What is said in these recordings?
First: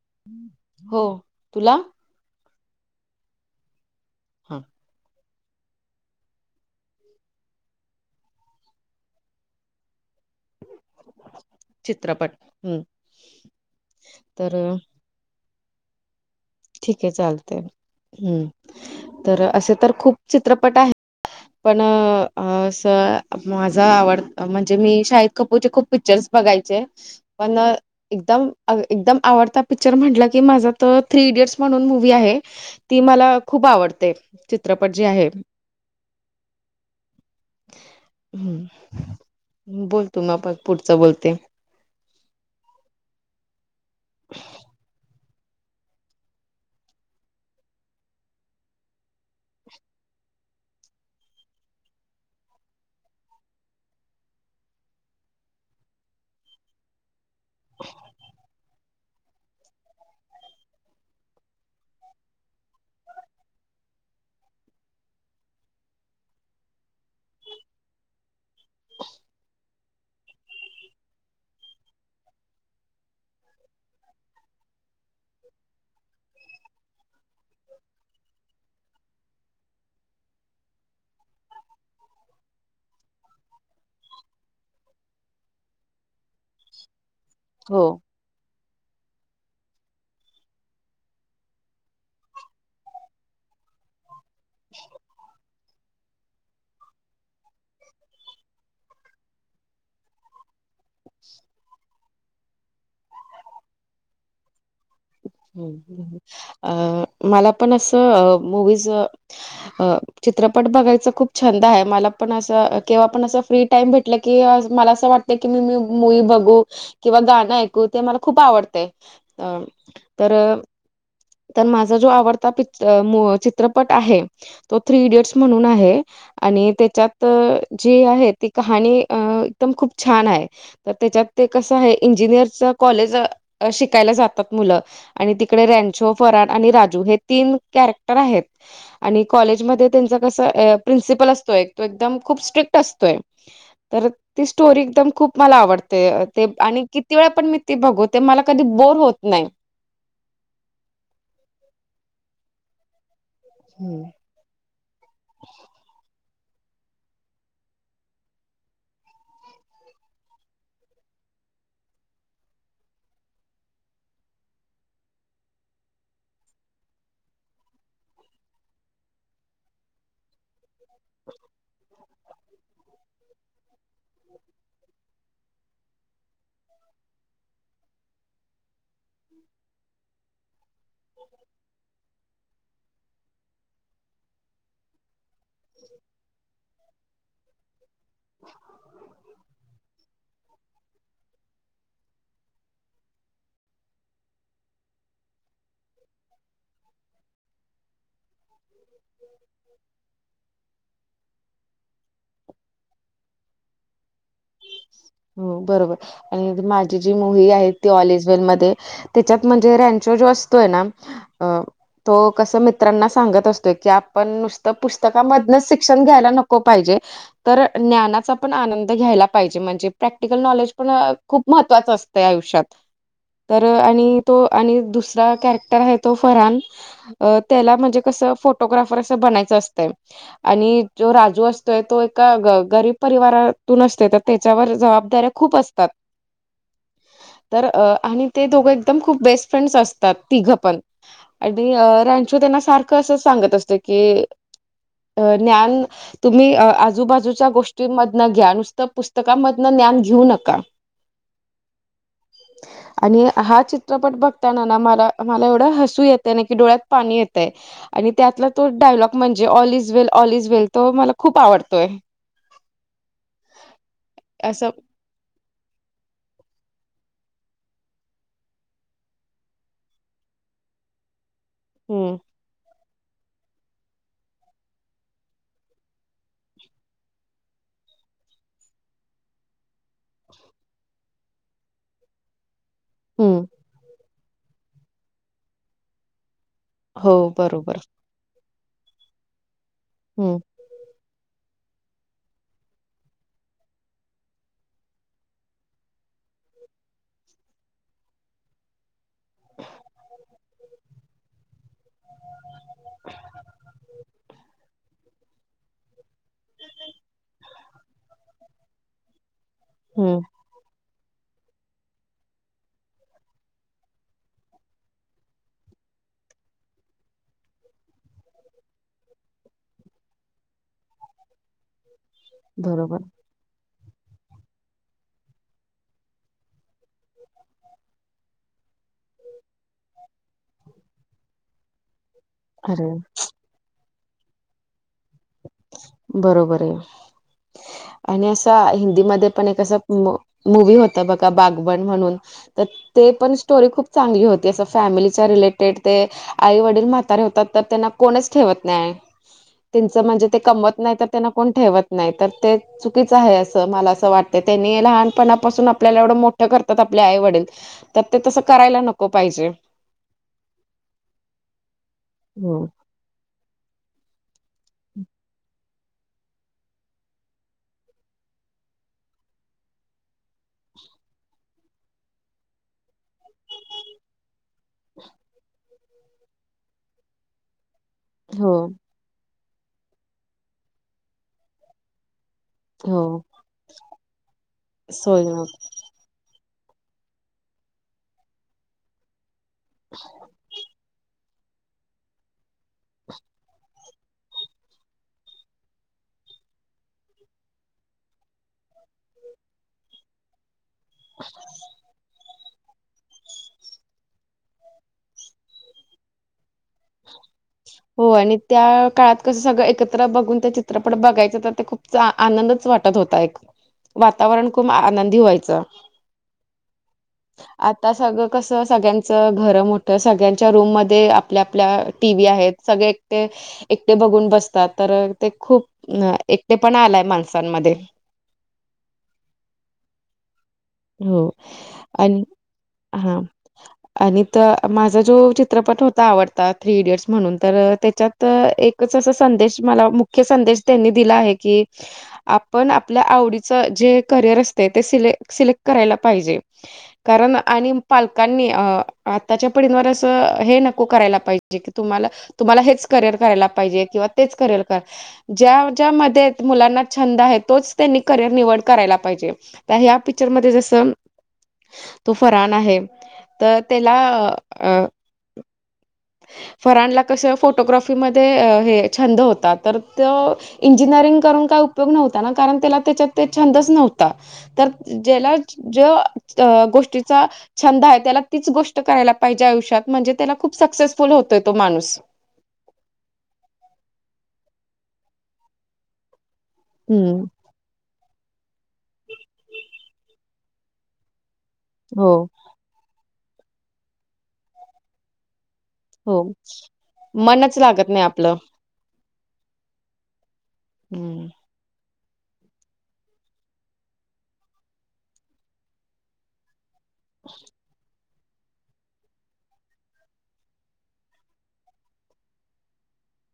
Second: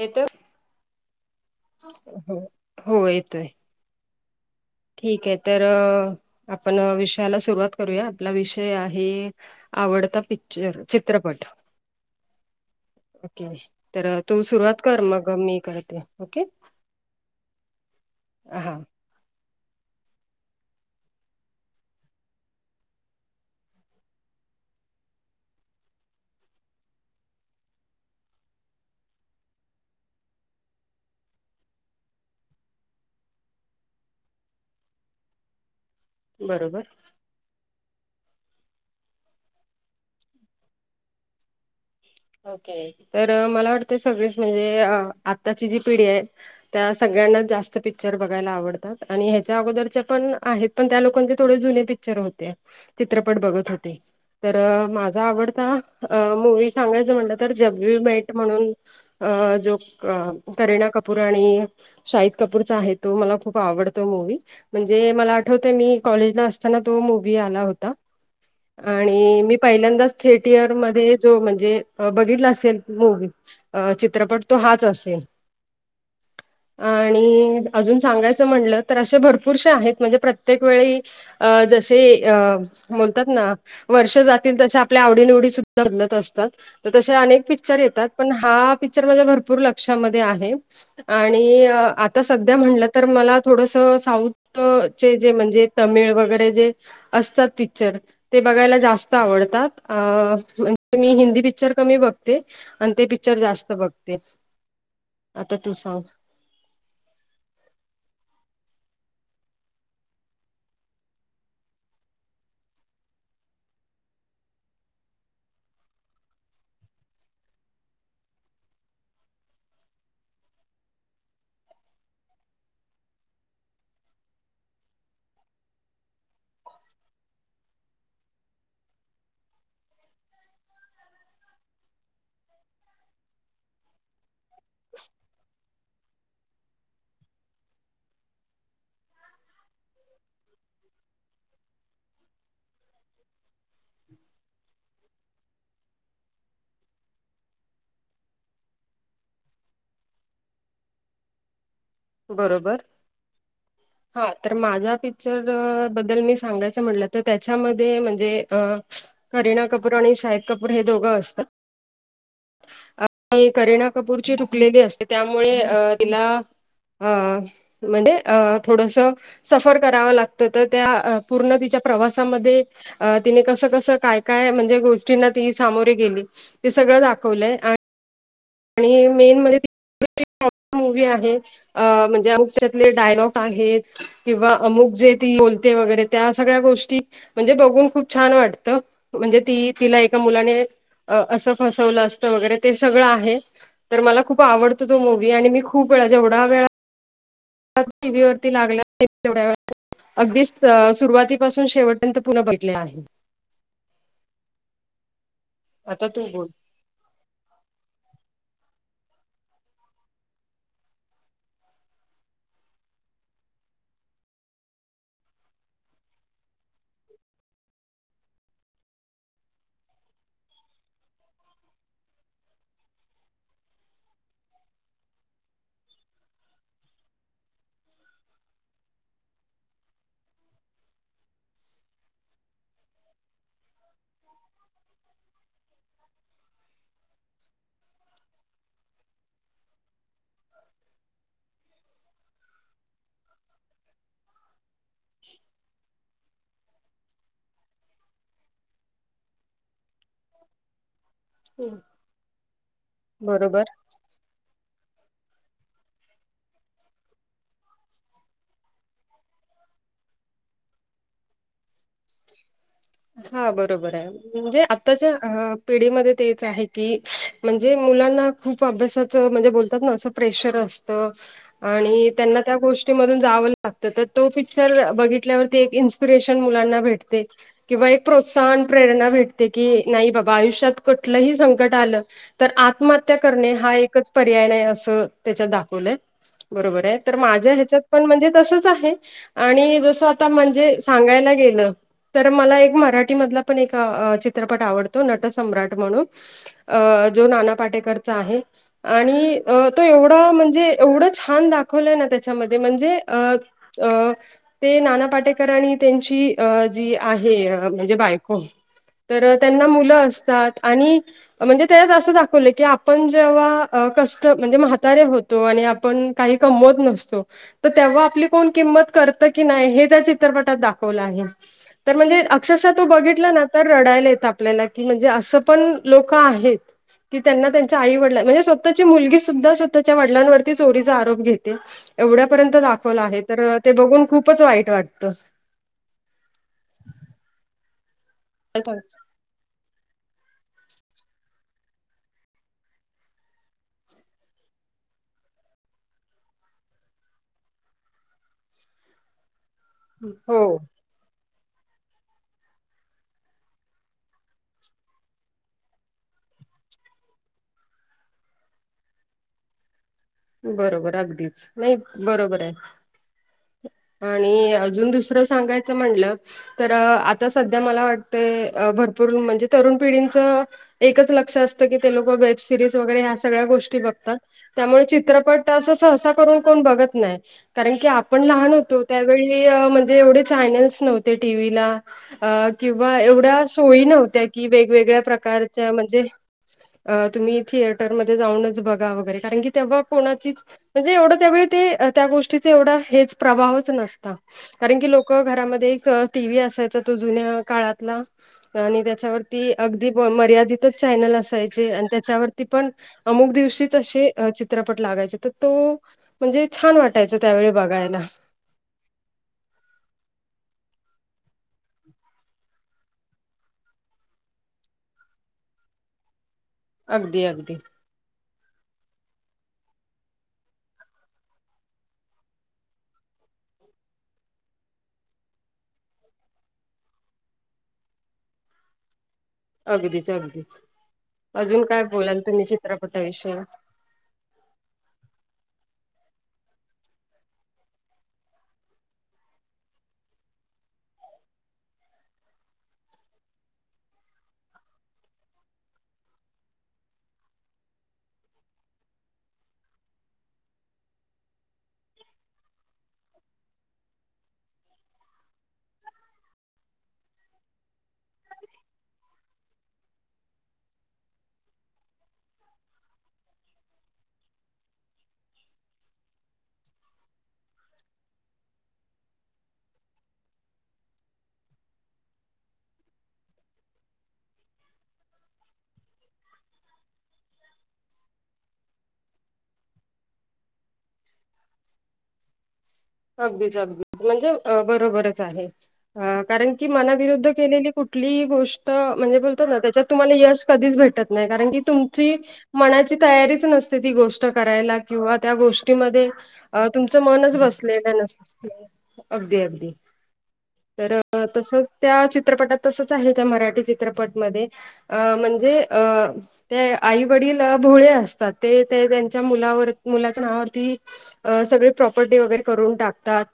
येतोय? हो तुला हो हो येतोय. हा. ठीक आहे. तर आपण विषयाला सुरुवात करूया आपला विषय आहे- आवडता पिक्चर चित्रपट. चित्रपट हम्म ओके. तर तू सुरुवात कर. मग मी करते. ओके? ठीक आहे. चालतय हं हा तर असे तर खूप चित्रपट आहेत. पण असा माझा आवड म्हणजे मी शाहीद कपूरचे खूप- पिक्चर्स बघायचे पण- एकदम, एकदम आवडता पिक्चर म्हटलं की माझा तो थ्री इडियट्स म्हणून मूवी् आहे- ती मला खूप आवडते. चित्रपट जी आहे. बरोबर. हम्. बोल तू मग आपण पुढचं बोलते. ओके. तर मला वाटतं सगळीच म्हणजे आत्ताची जी पिढी आहे- त्या सगळ्यांनाच जास्त पिक्चर बघायला आवडतात आणि ह्याच्या अगोदरच्या पण आहेत- पण त्या लोकांचे थोडे जुने पिक्चर होते. चित्रपट बघत होते. तर माझा आवडता मूवी सांगायचं झाला तर जब वी मेट म्हणून- अ जो अ करीना कपूर आणि- शाहिद कपूरचा आहे. तो मला खूप आवडतो मूवी. म्हणजे मला आठवतंय मी कॉलेजला असताना तो मुूवी आला होता. आणि मी पहिल्यांदाच थिएटयर मध्ये [unintelligible] जे बघितलं असेल मूवी. अं- चित्रपट तो हाच असेल. [inaudible] आणि, अजून सांगायचं म्हणलं तर असे भरपूरसे आहेत म्हणजे प्रत्येक वेळी अ जसे अ म्हणतात ना वर्ष जातील तसे आपल्या आवडीनिवडी सुद्धा बदलत असतात. तर तसे अनेक पिक्चर हो येतात. पण हा पिक्चर माझ्या भरपूर लक्षामध्ये आहे. आणि आता सध्या म्हणलं तर मला थोडसं साऊथ चे जे म्हणजे- तमिळ वगैरे जे असतात पिक्चर, ते बघायला जास्त आवडतात अ मी हिंदी पिक्चर कमी बघते, आणि ते पिक्चर जास्त बघते. आता तू सांग अ मला पण असं मूवीज अ चित्रपट बघायचा खूप छंद आहे. मला पण अस केव्हा पण असं फ्री टाइम भेटलं की मला असं वाट कि ते मी मूवी बघू किंवा गाणं ऐकू ते मला खूप आवडतय. तर, तर माझा जो आवडता पीच मु चित्रपट आहे तो थ्री इडियट्स म्हणून आहे. आणि त्याच्यात जी आहे ती कहाणी अ एकदम खूप छान आहे. तर त्याच्यात ते कसं आहे, इंजिनिअरच कॉलेज अ शिकायला जातात. मुलं, आणि तिकडे रॅनचो, फरान आणि राजू हे तीन कॅरेक्टर आहेत. आणि कॉलेजमध्ये त्यांचं कसं प्रिन्सिपल असतोय, तो एकदम खूप स्ट्रिक्ट असतोय. तर ती स्टोरी एकदम खूप मला आवडते, ते आणि किती वेळा पण मी ते बघू ते मला कधी बोर होत नाही. बरोबर. हम हा तर माझा पिक्चर बद्दल मी सांगायचं म्हटलं, तर त्याच्यामध्ये म्हणजे अ करीना कपूर आणि शाहिद कपूर हे दोघं असतात. अ करीना कपूरची [unintelligible] असते त्यामुळे अ तिला अ म्हणजे अ थोडसं सफर करावं लाग तर त्या पूर्ण तिच्या प्रवासामध्ये तिने कसं कसं, काय काय म्हणजे गोष्टींना ती सामोरे गेली. ते सगळं दाखवलंय आ आणि मेन म्हणजे [unintelligible] मूवी आहे म्हणजे आम त्याच्यातले डायलॉग आहेत, किंवा अमुक जे ती बोलते वगैरे त्या सगळ्या गोष्टी म्हणजे बघून खूप छान वाटतं, म्हणजे ती तिला एका मुलाने अ असं फसवलं असतं वगैरे ते सगळं आहे. तर मला खूप आवडतो तो मूवी आणि मी खूप वेळा, जेवढा वेळा टीव्ही वरती लागला [unintelligible] तेवढ्या वेळा अगदीच सुरुवातीपासून शेवटपर्यंत पुन्हा बघितला आहे. हो बरोबर, आता तू आणि बोल आता मा जी मूव्ही आहे ती ऑल इज वेल मध्ये, त्याच्यात म्हणजे रॅनचो जो असतोय ना अ तो कसं मित्रांना सांगत असतोय, की आपण नुसतं पुस्तकामधनच शिक्षण घ्यायला नको पाहिजे. तर ज्ञानाचा पण आनंद घ्यायला पाहिजे म्हणजे प्रॅक्टिकल नॉलेज पण अ खूप महत्वाचं असतंय आयुष्यात. तर आणि तो आणि दुसरा कॅरेक्टर आहे तो फरान अ त्याला म्हणजे कसं फोटोग्राफर असं बनायचं असतंय. आणि जो राजू असतोय तो एका ग गरीब परिवारातून असते त्या त्याच्यावर जबाबदाऱ्या खूप असतात. तर आणि ते दोघं एकदम खूप बेस्ट फ्रेंड्स असतात तिघं पण. आणि रेंचो त्यांना सारखं असंच सांगत असतो की अ ज्ञान तुम्ही आजूबाजूच्या गोष्टींमधनं घ्या नुसतं पुस्त पुस्तकांमधून ज्ञान घेऊ नका आणि बरोबर हा चित चित्रपट बघताना ना मला मला एवढं हसू येत आहे ना, की डोळ्यात पाणी येतंय. आणि त्यातला तो डायलॉग म्हणजे all is well, all is well तो मला खूप आवडतोय. हा बरोबर आहे म्हणजे असं आताच्या पिढीमध्ये तेच आहे की म्हणजे मुलांना खूप अभ्यासाचं म्हणजे बोलतात ना असं प्रेशर असत त आणि हम्म त्यांना त्या गोष् मधून जावं लागतं, तर तो पिक्चर बघितल्यावरती एक इन्स्पिरेशन मुलांना भेटते. किंवा एक प्रोत्साहन प्रेरणा भेटते, की नाही बाबा आयुष्यात कुठलंही संकट आलं तर आत्महत्या हम्म करणे हा एकच पर्याय नाही, असं त्याच्यात दाखवलंय. बरोबर आहे, हो तर माझ्या बरोबर ह्याच्यात पण म्हणजे तसच आहे, आणि जस आता हम्म म्हणजे सांगायला गेलं तर मला एक मराठी मधला पण एक चित्रपट आवडतो नट सम्राट म्हणून अ जो नाना पाटेकरचा आहे आणि तो एवढा म्हणजे एवढं छान दाख दाखवलं ना त्याच्यामध्ये म्हणजे अ ते नाना पाटेकर आणि त्यांची जी आहे म्हणजे बायको तर त्यांना मुलं हम्म असतात आणि म्हणजे त्यात असं दाखवलं की आपण जेव्हा कष्ट म्हणजे म्हातारे होतो आणि पण काही कमवत नसतो तर तेव्हा आपली कोण किंमत करतं की नाही हे त्या चित्रपटात दाखवलं आहे तर म्हणजे अक्षरशः तो बरोबर बघितला ना तर रडायला येत आपल्याला की म्हणजे असं पण लोक आहेत कि त्यांना त्यांच्या आई वडिला म्हणजे स्वतःची मुलगी सुद्धा स्वतःच्या वडिलांवरती चोरीचा आरोप घेते एवढ्यापर्यंत अरे दाखवलं आहे तर ते बघून खूपच वाईट वाटतं बरोबर आहे आणि असं हिंदीमध्ये पण एकं असं मूवी होत बघा बागवान म्हणून तर ते पण स्टोरी खूप चांगली होती असं फॅमिलीच्या रिलेटेड ते आई वडील म्हातारे होतात तर त्यांना कोणच ठेवत नाही त्यांचं म्हणजे ते हो कमवत नाही तर त्यांना कोण ठेवत नाही तर ते चुकीच आहे असं मला असं वाटतं त्यांनी लहानपणापासून आपल्याला एवढं मोठं करतात आपले आई वडील तर ते तसं करायला नको पाहिजे बरोबर अगदीच नाही बरोबर आहे हो आणि अजून दुसरं सांगायचं म्हणलं तर आता सध्या मला वाटत भरपूर म्हणजे तरुण पिढींचं एकच लक्ष असत की ते लोक वेब सिरीज वगैरे ह सगळ्या गोष्टी बघतात त्यामुळे चित्रपट अस सहसा करून कोण बघत नाही कारण की आपण लहान हो होतो त्यावेळी म्हणजे एवढे चॅनल्स नव्हते टीव्हीला आ किंवा हो एवढ्या सोयी नव्हत्या कि वेगवेगळ्या सोय प्रकारच्या म्हणजे तुम्ही थिएटरमध्ये जाऊनच बघा वगैरे कारण की तेव्हा कोणाची म्हणजे एवढं त्यावेळी ते त्या गोष्टीचा एवढा हेच प्रभावच नसता कारण की लोक घरामध्ये एक टीवही असायचा तो जुन्या काळातला आणि त्याच्यावरती अगदी मर्यादित चॅनल असायचे आणि त्याच्यावरती पण अमुक दिवशी तशे चित्रपट लागायचे तो म्हणजे छान वाटायचा हो आणि त्या काळात कसं सगळं एकत्र बघून त्या चित्रपट बघायचं तर ते खूप आनंदच वाटत होता एक वातावरण खूप आनंदी व्हायचं अगदी अगदी ता सगळं कसं सगळ्यांचं घरं मोठं सगळ्यांच्या रूममध्येध्ये आपल्या आपल्या टी व्ही आहेत सगळे एकटे एकटे बघून बसतात तर ते खूप एकटे पण आलाय माणसांमध्ये अगदीच अगदीच हो अजून काय बोलाल आणि तुम्ही हा चित्रपटाविषयी आणि त माझा जो चित्रपट होता आवडता थ्री इडियट्स म्हणून तर त्याच्यात तर एकच असा संदेश मला मुख्य संदेश त्यांनी दिला आहे की आपण आपल्या आवडीच जे करिअर असते ते सिलेक सिलेक्ट करायला पाहिजे कारण आणि पालकांनी अ आताच्या पिढींवर असं हे नको करायला पाहिजे जे कि तुम्हाला तुम्हाला हेच करिअर करायला पाहिजे किंवा तेच करिअर क ज्या ज्यामध्ये मुलांना छंद आहे तोच त्यांनी करिअर निवड करायला पाहिजे प ह्या पिक्चर मध्ये जस तो फरान आहे तर त्याला फराणला कसं फोटोग्राफीमध्ये हे छंद होता तर त इंजिनिअरिंग करून काय उपयोग नव्हता ना कारण त्याला त्याच्यात ते छंदच नव्हता तर ज्याला जो गोष्टीचा छंद आहे त्याला तीच गोष्ट करायला पाहिजे आयुष्यात म्हणजे त्याला खूप सक्सेसफुल होतोय तो माणूस अगदीच अगदीच म्हणजे बरोबरच आहे कारण की हम्म मनाविरुद्ध केलेली कुठली गोष्ट म्हणजे बोलतो ना त्याच्यात तुम्हाला यश कधीच भेटत नाही कारण की हो तुमची मनाची तयारीच नसते ती गोष्ट करायला किंवा त्या गोष्ट हो तुमचं मनच बस लागत नाही आपलं अगदी अगदी तर हम्म तसच त्या चित्रपटात तसच आहे त्या मराठी चित्रपटमध्ये अ म्हणजे अ ते आई वडील भोळे असतात ते ते त्यांच्या मुवर मुलाच्या नावावरती सगळी प्रॉपर्टी वगैरे करून टाकतात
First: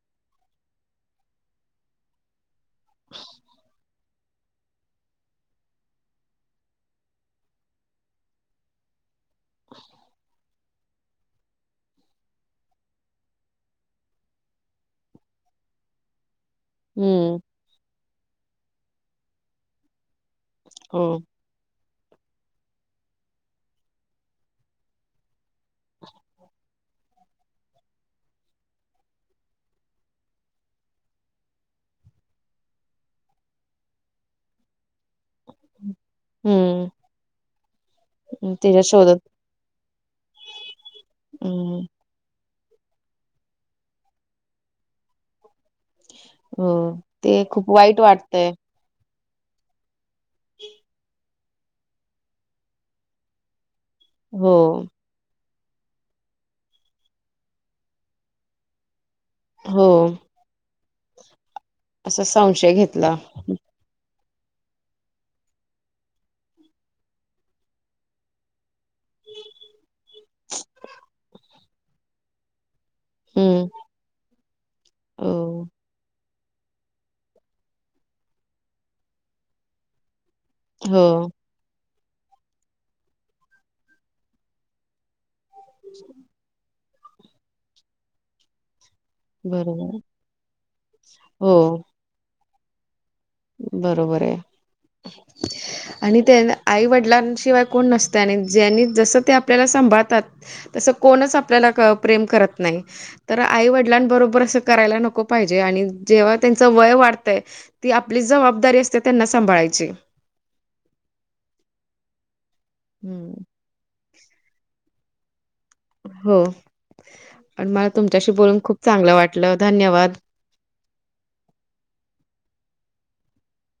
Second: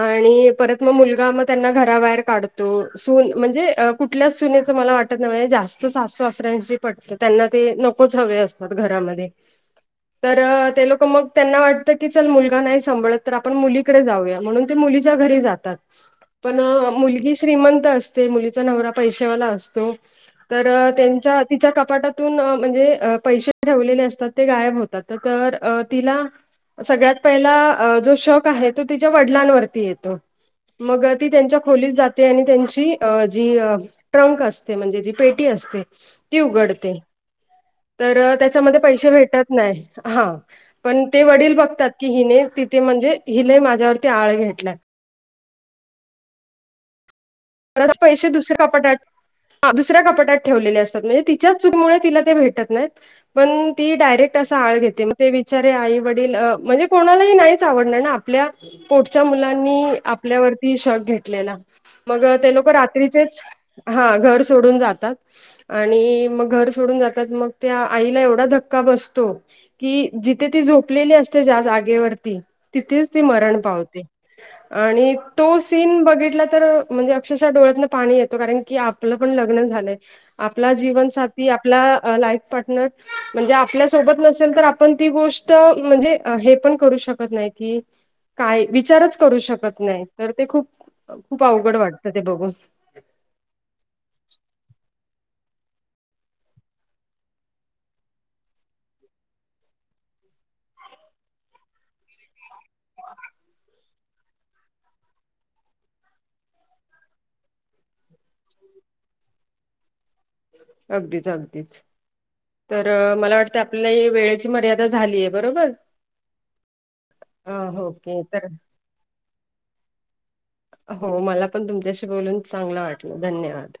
आणि परत मग मुलगा त्यांना घराबाहेर काढतो तो सून म्हणजे कुठल्याच सुनेचं मला वाटत नव् जास्त सासू सासऱ्यांशी पटत त्यांना ते नकोच हवे असतात घरामध्ये तर ते लोक मग त्यांना वाटत की चल मुलगा नाही सांभळत तर आपण मुलीकडे जाऊया म्हणून ते मुलीच्या घरी जातात पण मुलगी हम्म श्रीमंत अस मुलीचा नवरा पैशवाला असतो तर हो त्यांच्या तिच्या कपाटातून म्हणजे पैसे ठेवलेले असतात ते गायब होतात तर तिला सगळ्यात पहिला जो शक आहे तो तिच्या वडिलांवरती येतो मग ती त्यांच्या खोलीत जाते आणि त्यांची अ जी ट्रंक असते म्हणजे जी पेटी असते ती हम्म उघडते तर त्याच्यामध्ये त्याच्या पैसे शोधत भेटत नाही हा पण ते वडील हम्म बघतात कि हिने तिथे म्हणजे हिला माझ्यावरती आळ घेतला हो ते खूप ब वाईट पैसे वाटतंय दुसरे कपाट आहेत दुसऱ्या कपाटात ठेवलेले असतात म्हणजे तिच्या चुकीमुळे भेटत नाही पण ती डायरेक्ट रेक्ट अस हो आळ घेते मग ते विचारे आई वडील म्हणजे कोणालाही नाहीच आवडनार ना आपल्या पोटच्या मुलांनी हो आपल्यावरती शक घेतलेला मग असा ते लोक संशय घेतला रात्रीचेच हा घर सोडून जातात आणि मग घर सोडून जातात मग त्या आईला एवढा धक्का बसतो कि जिथे ती झोपलेली असते ज जागेवरती तिथेच ती मरण हम्म पावते आणि तो हो सीन बघितला तर म्हणजे अक्षरशः डोळ्यातन पाणी येतो कारण की आपलं पण लग्न झालंय आपला हो जीवन साथ ती आपला लाईफ पार्टनर म्हणजे आपल्या सोबत नसेल तर आपण ती गोष्ट तो म्हणजे हे पण करू शकत नाही की काय विचारच करू शकत बरोबर नाही तर ते खूप खूप हो अवघड वाटतं ते बघून बरोबर आहे आणि त्या आईवडिलांशिवाय कोण नसत आणि ज्यांनी जसं ते आपल्याला सांभाळतात तस कोणच आपल्याला प्रेम करत नाही तर आईवडिलांबरोबर अस करायला नको पाहिजे आणि जेव्हा त्यांच वय वाढतंय ती आपली जबाबदारी असते त्यांना सांभाळायची. अगदीच अगदीच तर मला हम्म. वाटतं आपल्या वेळेची मर्यादा झालीय बरोबर हो अ, आणि मला ओके तुमच्याशी तर बोलून खूप चांगलं वाटलं धन्यवाद हो मला पण तुमच्याशी बोलून चांगलं वाटलं धन्यवाद